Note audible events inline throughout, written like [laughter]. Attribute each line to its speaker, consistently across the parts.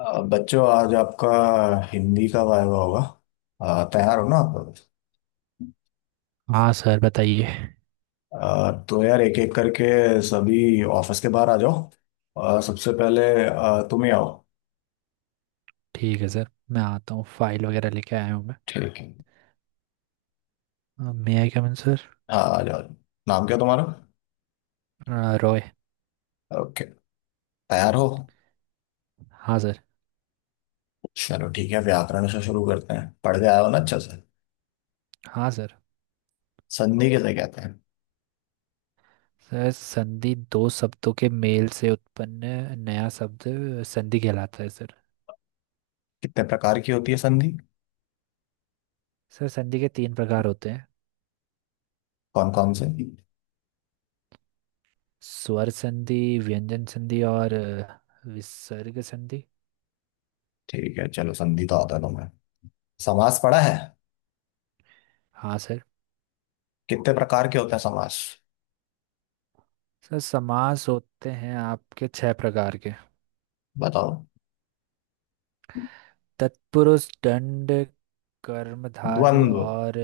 Speaker 1: बच्चों, आज आपका हिंदी का वायवा होगा। तैयार हो ना आप?
Speaker 2: हाँ सर, बताइए।
Speaker 1: तो यार एक एक करके सभी ऑफिस के बाहर आ जाओ। सबसे पहले तुम ही आओ।
Speaker 2: ठीक है सर, मैं आता हूँ। फाइल वगैरह लेके आया हूँ।
Speaker 1: ठीक है।
Speaker 2: मैं मे आई कम इन सर।
Speaker 1: हाँ, आ जाओ। नाम क्या तुम्हारा?
Speaker 2: रॉय।
Speaker 1: ओके। तैयार हो?
Speaker 2: हाँ सर।
Speaker 1: चलो ठीक है, व्याकरण से शुरू करते हैं। पढ़ के आया हो ना अच्छा से?
Speaker 2: हाँ सर।
Speaker 1: संधि किसे कहते हैं?
Speaker 2: सर, संधि दो शब्दों के मेल से उत्पन्न नया शब्द संधि कहलाता है सर।
Speaker 1: कितने प्रकार की होती है संधि?
Speaker 2: सर, संधि के तीन प्रकार होते हैं।
Speaker 1: कौन कौन से?
Speaker 2: स्वर संधि, व्यंजन संधि और विसर्ग संधि।
Speaker 1: ठीक है, चलो संधि तो आता है तुम्हें। समास पढ़ा है?
Speaker 2: हाँ सर।
Speaker 1: कितने प्रकार के होते हैं समास?
Speaker 2: सर, समास होते हैं आपके छह प्रकार के।
Speaker 1: बताओ।
Speaker 2: तत्पुरुष, दंड, कर्मधारय
Speaker 1: द्वंद्व।
Speaker 2: और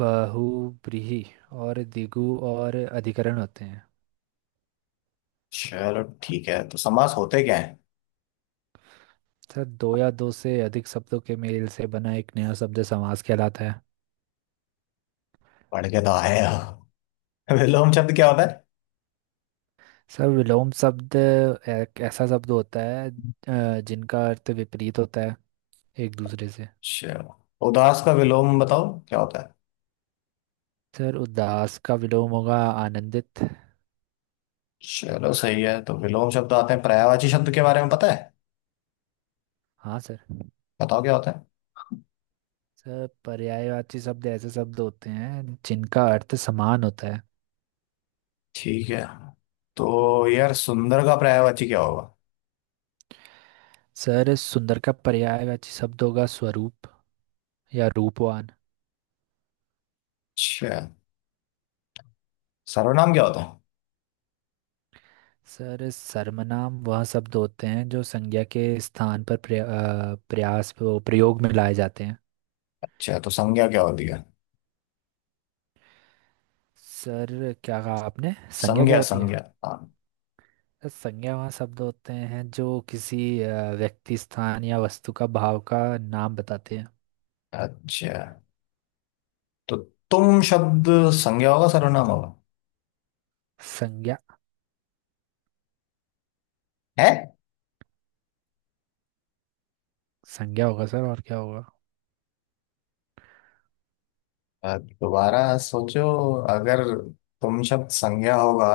Speaker 2: बहुव्रीहि और दिगु और अधिकरण होते हैं।
Speaker 1: चलो ठीक है, तो समास होते क्या है?
Speaker 2: सर, दो या दो से अधिक शब्दों के मेल से बना एक नया शब्द समास कहलाता है।
Speaker 1: पढ़ के तो आए हो। [laughs] विलोम शब्द क्या होता है?
Speaker 2: सर, विलोम शब्द एक ऐसा शब्द होता है जिनका अर्थ विपरीत होता है एक दूसरे से।
Speaker 1: चलो, उदास का विलोम बताओ। क्या होता है?
Speaker 2: सर, उदास का विलोम होगा आनंदित।
Speaker 1: चलो सही है, तो विलोम शब्द आते हैं। पर्यायवाची शब्द के बारे में पता है?
Speaker 2: हाँ सर।
Speaker 1: बताओ क्या होता है।
Speaker 2: सर, पर्यायवाची शब्द ऐसे शब्द होते हैं जिनका अर्थ समान होता है।
Speaker 1: ठीक है। तो यार, सुंदर का पर्यायवाची क्या होगा?
Speaker 2: सर, सुंदर का पर्यायवाची शब्द होगा स्वरूप या रूपवान।
Speaker 1: अच्छा। सर्वनाम क्या होता है?
Speaker 2: सर, सर्वनाम वह शब्द होते हैं जो संज्ञा के स्थान पर प्रया, अ, प्रयास वो प्रयोग में लाए जाते हैं।
Speaker 1: अच्छा, तो संज्ञा क्या होती है?
Speaker 2: सर, क्या कहा आपने? संज्ञा क्या
Speaker 1: संज्ञा
Speaker 2: होती है?
Speaker 1: संज्ञा। हाँ।
Speaker 2: सर, संज्ञा वह शब्द होते हैं जो किसी व्यक्ति, स्थान या वस्तु का, भाव का नाम बताते हैं।
Speaker 1: अच्छा, तो तुम शब्द संज्ञा होगा सर्वनाम होगा?
Speaker 2: संज्ञा।
Speaker 1: है?
Speaker 2: संज्ञा होगा सर, और क्या होगा?
Speaker 1: दोबारा सोचो। अगर तुम शब्द संज्ञा होगा,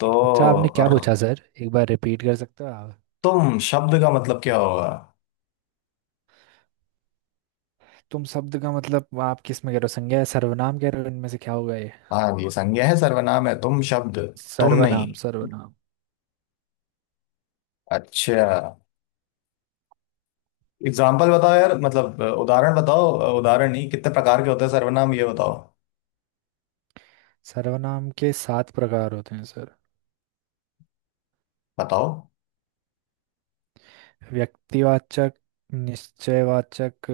Speaker 1: तो
Speaker 2: अच्छा, आपने क्या
Speaker 1: र,
Speaker 2: पूछा सर? एक बार रिपीट कर सकते हो आप?
Speaker 1: तुम शब्द का मतलब क्या होगा?
Speaker 2: तुम शब्द का मतलब आप किस में कह रहे हो, संज्ञा या सर्वनाम कह रहे हो, इनमें से क्या होगा ये?
Speaker 1: हाँ, ये संज्ञा है सर्वनाम है तुम शब्द? तुम नहीं?
Speaker 2: सर्वनाम, सर्वनाम।
Speaker 1: अच्छा। एग्जाम्पल बताओ यार, मतलब उदाहरण बताओ, उदाहरण नहीं, कितने प्रकार के होते हैं सर्वनाम ये बताओ।
Speaker 2: सर्वनाम के सात प्रकार होते हैं सर।
Speaker 1: बताओ।
Speaker 2: व्यक्तिवाचक, निश्चयवाचक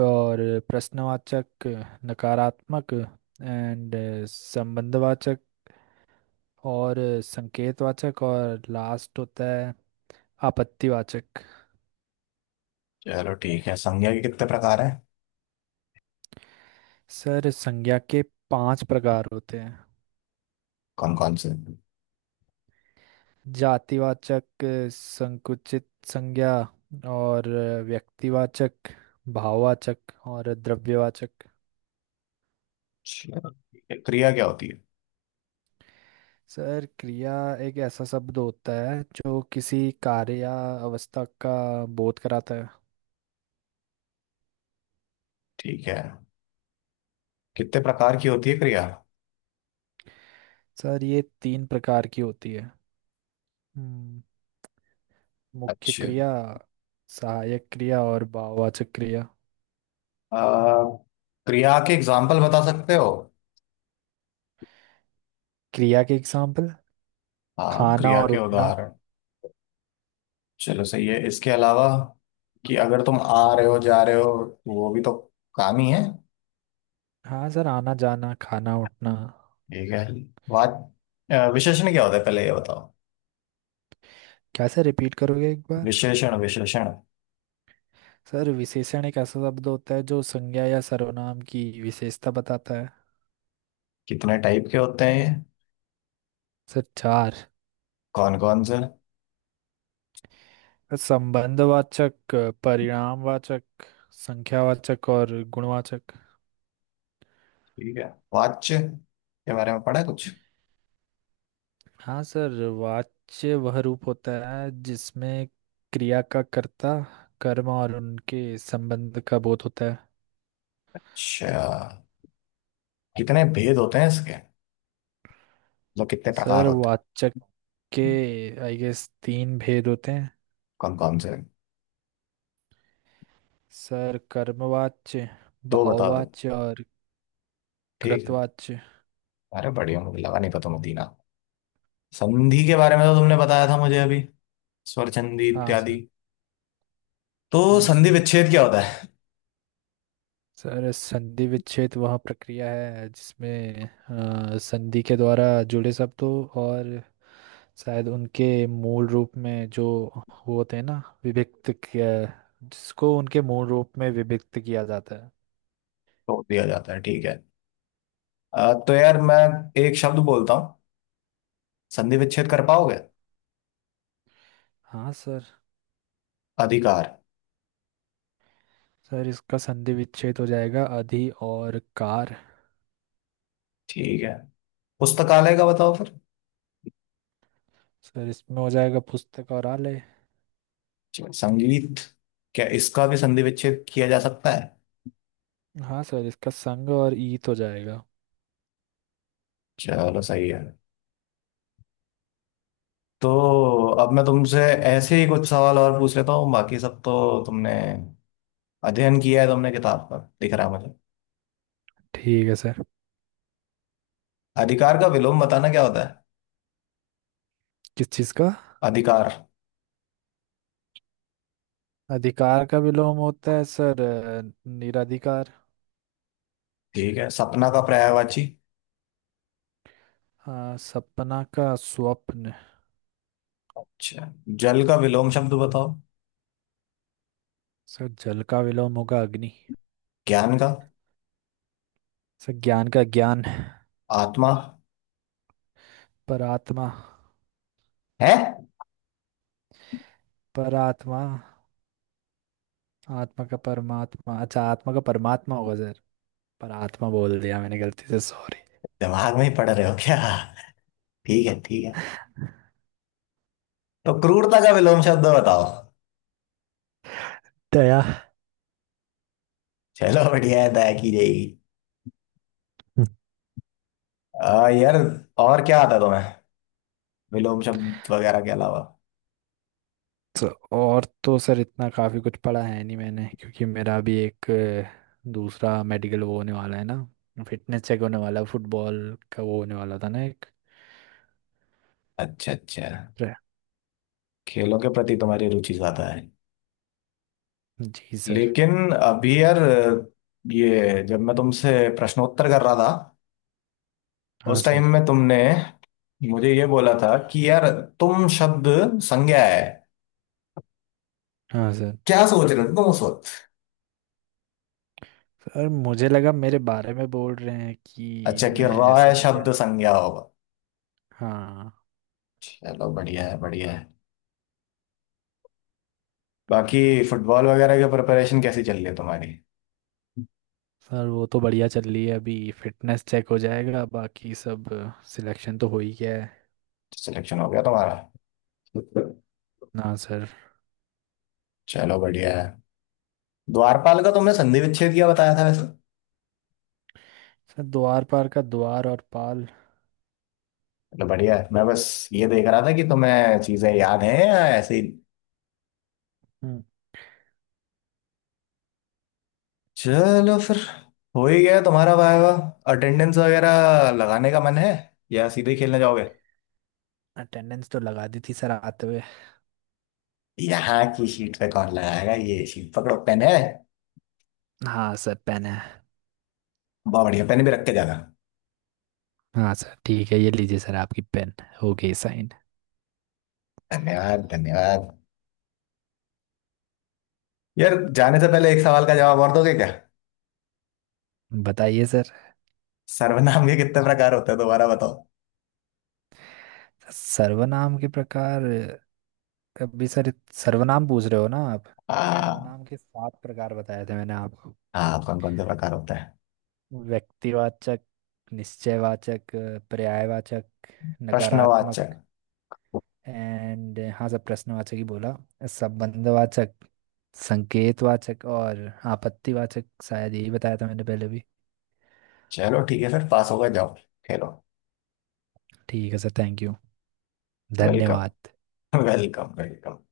Speaker 2: और प्रश्नवाचक, नकारात्मक, एंड संबंधवाचक और संकेतवाचक, और लास्ट होता है आपत्तिवाचक।
Speaker 1: चलो ठीक है, संज्ञा के कितने प्रकार हैं?
Speaker 2: सर, संज्ञा के पांच प्रकार होते हैं।
Speaker 1: कौन कौन से?
Speaker 2: जातिवाचक, संकुचित संज्ञा और व्यक्तिवाचक, भाववाचक और द्रव्यवाचक।
Speaker 1: अच्छा, ठीक है, क्रिया क्या होती है?
Speaker 2: सर, क्रिया एक ऐसा शब्द होता है जो किसी कार्य या अवस्था का बोध कराता है।
Speaker 1: ठीक है। कितने प्रकार की होती है क्रिया?
Speaker 2: सर, ये तीन प्रकार की होती है। हम्म, मुख्य
Speaker 1: अच्छा।
Speaker 2: क्रिया, सहायक क्रिया और भाववाचक क्रिया।
Speaker 1: आ, क्रिया के एग्जाम्पल बता सकते हो?
Speaker 2: क्रिया के एग्जाम्पल,
Speaker 1: हाँ,
Speaker 2: खाना
Speaker 1: क्रिया
Speaker 2: और
Speaker 1: के
Speaker 2: उठना।
Speaker 1: उदाहरण। चलो सही है, इसके अलावा कि अगर तुम आ रहे हो जा रहे हो तो वो भी तो काम ही है।
Speaker 2: हाँ सर, आना, जाना, खाना, उठना।
Speaker 1: ठीक है। बात। विशेषण क्या होता है पहले ये बताओ।
Speaker 2: क्या सर, रिपीट करोगे एक बार?
Speaker 1: विशेषण विशेषण।
Speaker 2: सर, विशेषण एक ऐसा शब्द होता है जो संज्ञा या सर्वनाम की विशेषता बताता है।
Speaker 1: कितने टाइप के होते हैं ये?
Speaker 2: सर, चार।
Speaker 1: कौन कौन से?
Speaker 2: संबंधवाचक, परिणामवाचक, संख्यावाचक और गुणवाचक।
Speaker 1: ठीक है। वाच्य के बारे में पढ़ा है कुछ?
Speaker 2: हाँ सर, वाच्य वह रूप होता है जिसमें क्रिया का कर्ता, कर्म और उनके संबंध का बोध होता है।
Speaker 1: अच्छा। कितने भेद होते हैं इसके? मतलब कितने प्रकार
Speaker 2: सर,
Speaker 1: होते हैं?
Speaker 2: वाचक के आई गेस तीन भेद होते हैं।
Speaker 1: कौन कौन से?
Speaker 2: सर, कर्मवाच्य,
Speaker 1: दो बता दो।
Speaker 2: भाववाच्य और
Speaker 1: ठीक है।
Speaker 2: कृतवाच्य।
Speaker 1: अरे बढ़िया, मुझे लगा नहीं पता मुदीना। संधि के बारे में तो तुमने बताया था मुझे अभी, स्वरचंदी
Speaker 2: हाँ
Speaker 1: इत्यादि।
Speaker 2: सर।
Speaker 1: तो
Speaker 2: हाँ
Speaker 1: संधि
Speaker 2: सर,
Speaker 1: विच्छेद क्या होता है?
Speaker 2: सर संधि विच्छेद वह प्रक्रिया है जिसमें संधि के द्वारा जुड़े शब्दों और शायद उनके मूल रूप में, जो वो होते हैं ना, विभक्त किया, जिसको उनके मूल रूप में विभक्त किया जाता है।
Speaker 1: तोड़ दिया जाता है, ठीक है। तो यार, मैं एक शब्द बोलता हूँ। संधि विच्छेद कर पाओगे?
Speaker 2: हाँ सर।
Speaker 1: अधिकार।
Speaker 2: सर, इसका संधि विच्छेद हो जाएगा अधि और कार।
Speaker 1: ठीक है। पुस्तकालय का बताओ फिर।
Speaker 2: सर, इसमें हो जाएगा पुस्तक और आलय।
Speaker 1: चलो, संगीत। क्या इसका भी संधि विच्छेद किया जा सकता है?
Speaker 2: हाँ सर, इसका संग और ईत हो जाएगा।
Speaker 1: चलो सही है। तो अब मैं तुमसे ऐसे ही कुछ सवाल और पूछ लेता हूँ, बाकी सब तो तुमने अध्ययन किया है, तुमने किताब पर दिख रहा है मुझे।
Speaker 2: ठीक है सर।
Speaker 1: अधिकार का विलोम बताना क्या होता है?
Speaker 2: किस चीज़ का?
Speaker 1: अधिकार।
Speaker 2: अधिकार का विलोम होता है सर, निराधिकार।
Speaker 1: ठीक है। सपना का पर्यायवाची?
Speaker 2: सपना का स्वप्न।
Speaker 1: अच्छा। जल का विलोम शब्द बताओ।
Speaker 2: सर, जल का विलोम होगा अग्नि।
Speaker 1: ज्ञान का?
Speaker 2: सर, ज्ञान का ज्ञान।
Speaker 1: आत्मा।
Speaker 2: पर आत्मा।
Speaker 1: है?
Speaker 2: पर आत्मा। आत्मा का परमात्मा, अच्छा आत्मा का परमात्मा होगा सर, पर आत्मा बोल दिया मैंने गलती से, सॉरी।
Speaker 1: दिमाग में ही पढ़ रहे हो क्या? ठीक है, ठीक है। तो क्रूरता का विलोम शब्द बताओ।
Speaker 2: दया।
Speaker 1: चलो बढ़िया है, दया की जाएगी।
Speaker 2: हम्म।
Speaker 1: यार, और क्या आता है तुम्हें विलोम शब्द वगैरह के अलावा?
Speaker 2: तो, और तो सर इतना काफी कुछ पढ़ा है नहीं मैंने, क्योंकि मेरा भी एक दूसरा मेडिकल वो होने वाला है ना। फिटनेस चेक होने वाला है, फुटबॉल का वो होने वाला था ना एक।
Speaker 1: अच्छा, अच्छा।
Speaker 2: रे-
Speaker 1: खेलों के प्रति तुम्हारी रुचि ज्यादा है।
Speaker 2: जी सर।
Speaker 1: लेकिन अभी यार, ये जब मैं तुमसे प्रश्नोत्तर कर रहा था,
Speaker 2: हाँ
Speaker 1: उस टाइम
Speaker 2: सर।
Speaker 1: में तुमने मुझे ये बोला था कि यार, तुम शब्द संज्ञा है।
Speaker 2: हाँ सर,
Speaker 1: क्या सोच रहे हो तुम उस वक्त?
Speaker 2: सर मुझे लगा मेरे बारे में बोल रहे हैं कि
Speaker 1: अच्छा, कि
Speaker 2: मैं
Speaker 1: रॉय
Speaker 2: संज्ञा।
Speaker 1: शब्द संज्ञा होगा।
Speaker 2: हाँ।
Speaker 1: चलो बढ़िया है, बढ़िया है। बाकी फुटबॉल वगैरह की प्रिपरेशन कैसी चल रही है तुम्हारी?
Speaker 2: सर, वो तो बढ़िया चल रही है अभी। फिटनेस चेक हो जाएगा, बाकी सब। सिलेक्शन तो हो ही गया है।
Speaker 1: सिलेक्शन हो गया तुम्हारा?
Speaker 2: ना सर।
Speaker 1: चलो बढ़िया है। द्वारपाल का तुमने संधि विच्छेद किया बताया था वैसे?
Speaker 2: सर, द्वार पार का द्वार और पाल।
Speaker 1: चलो बढ़िया है, मैं बस ये देख रहा था कि तुम्हें चीजें याद हैं या ऐसे ही।
Speaker 2: हम्म।
Speaker 1: चलो फिर, हो ही गया तुम्हारा वाइवा। अटेंडेंस वगैरह लगाने का मन है या सीधे खेलने जाओगे?
Speaker 2: अटेंडेंस तो लगा दी थी सर आते हुए।
Speaker 1: यहाँ की सीट पे कौन लगाएगा? ये सीट पकड़ो, पेन है?
Speaker 2: हाँ सर, पेन है।
Speaker 1: बहुत बढ़िया, पेन भी रख के जाना।
Speaker 2: हाँ सर, ठीक है, ये लीजिए सर आपकी पेन। हो गई साइन।
Speaker 1: धन्यवाद, धन्यवाद। यार जाने से पहले एक सवाल का जवाब और दोगे क्या?
Speaker 2: बताइए सर।
Speaker 1: सर्वनाम के कितने प्रकार होते हैं दोबारा बताओ।
Speaker 2: सर्वनाम के प्रकार? अभी सर, सर्वनाम पूछ रहे हो ना आप?
Speaker 1: हाँ।
Speaker 2: सर्वनाम के सात प्रकार बताए थे मैंने आपको।
Speaker 1: हाँ, कौन कौन से प्रकार होते हैं?
Speaker 2: व्यक्तिवाचक, निश्चयवाचक, पर्यायवाचक, नकारात्मक,
Speaker 1: प्रश्नवाचक।
Speaker 2: एंड हाँ सब प्रश्नवाचक ही बोला। संबंधवाचक, संकेतवाचक और आपत्तिवाचक, शायद यही बताया था मैंने पहले भी।
Speaker 1: चलो ठीक है, फिर पास हो गए, जाओ। खेलो।
Speaker 2: ठीक है सर, थैंक यू।
Speaker 1: वेलकम,
Speaker 2: धन्यवाद।
Speaker 1: Welcome, welcome.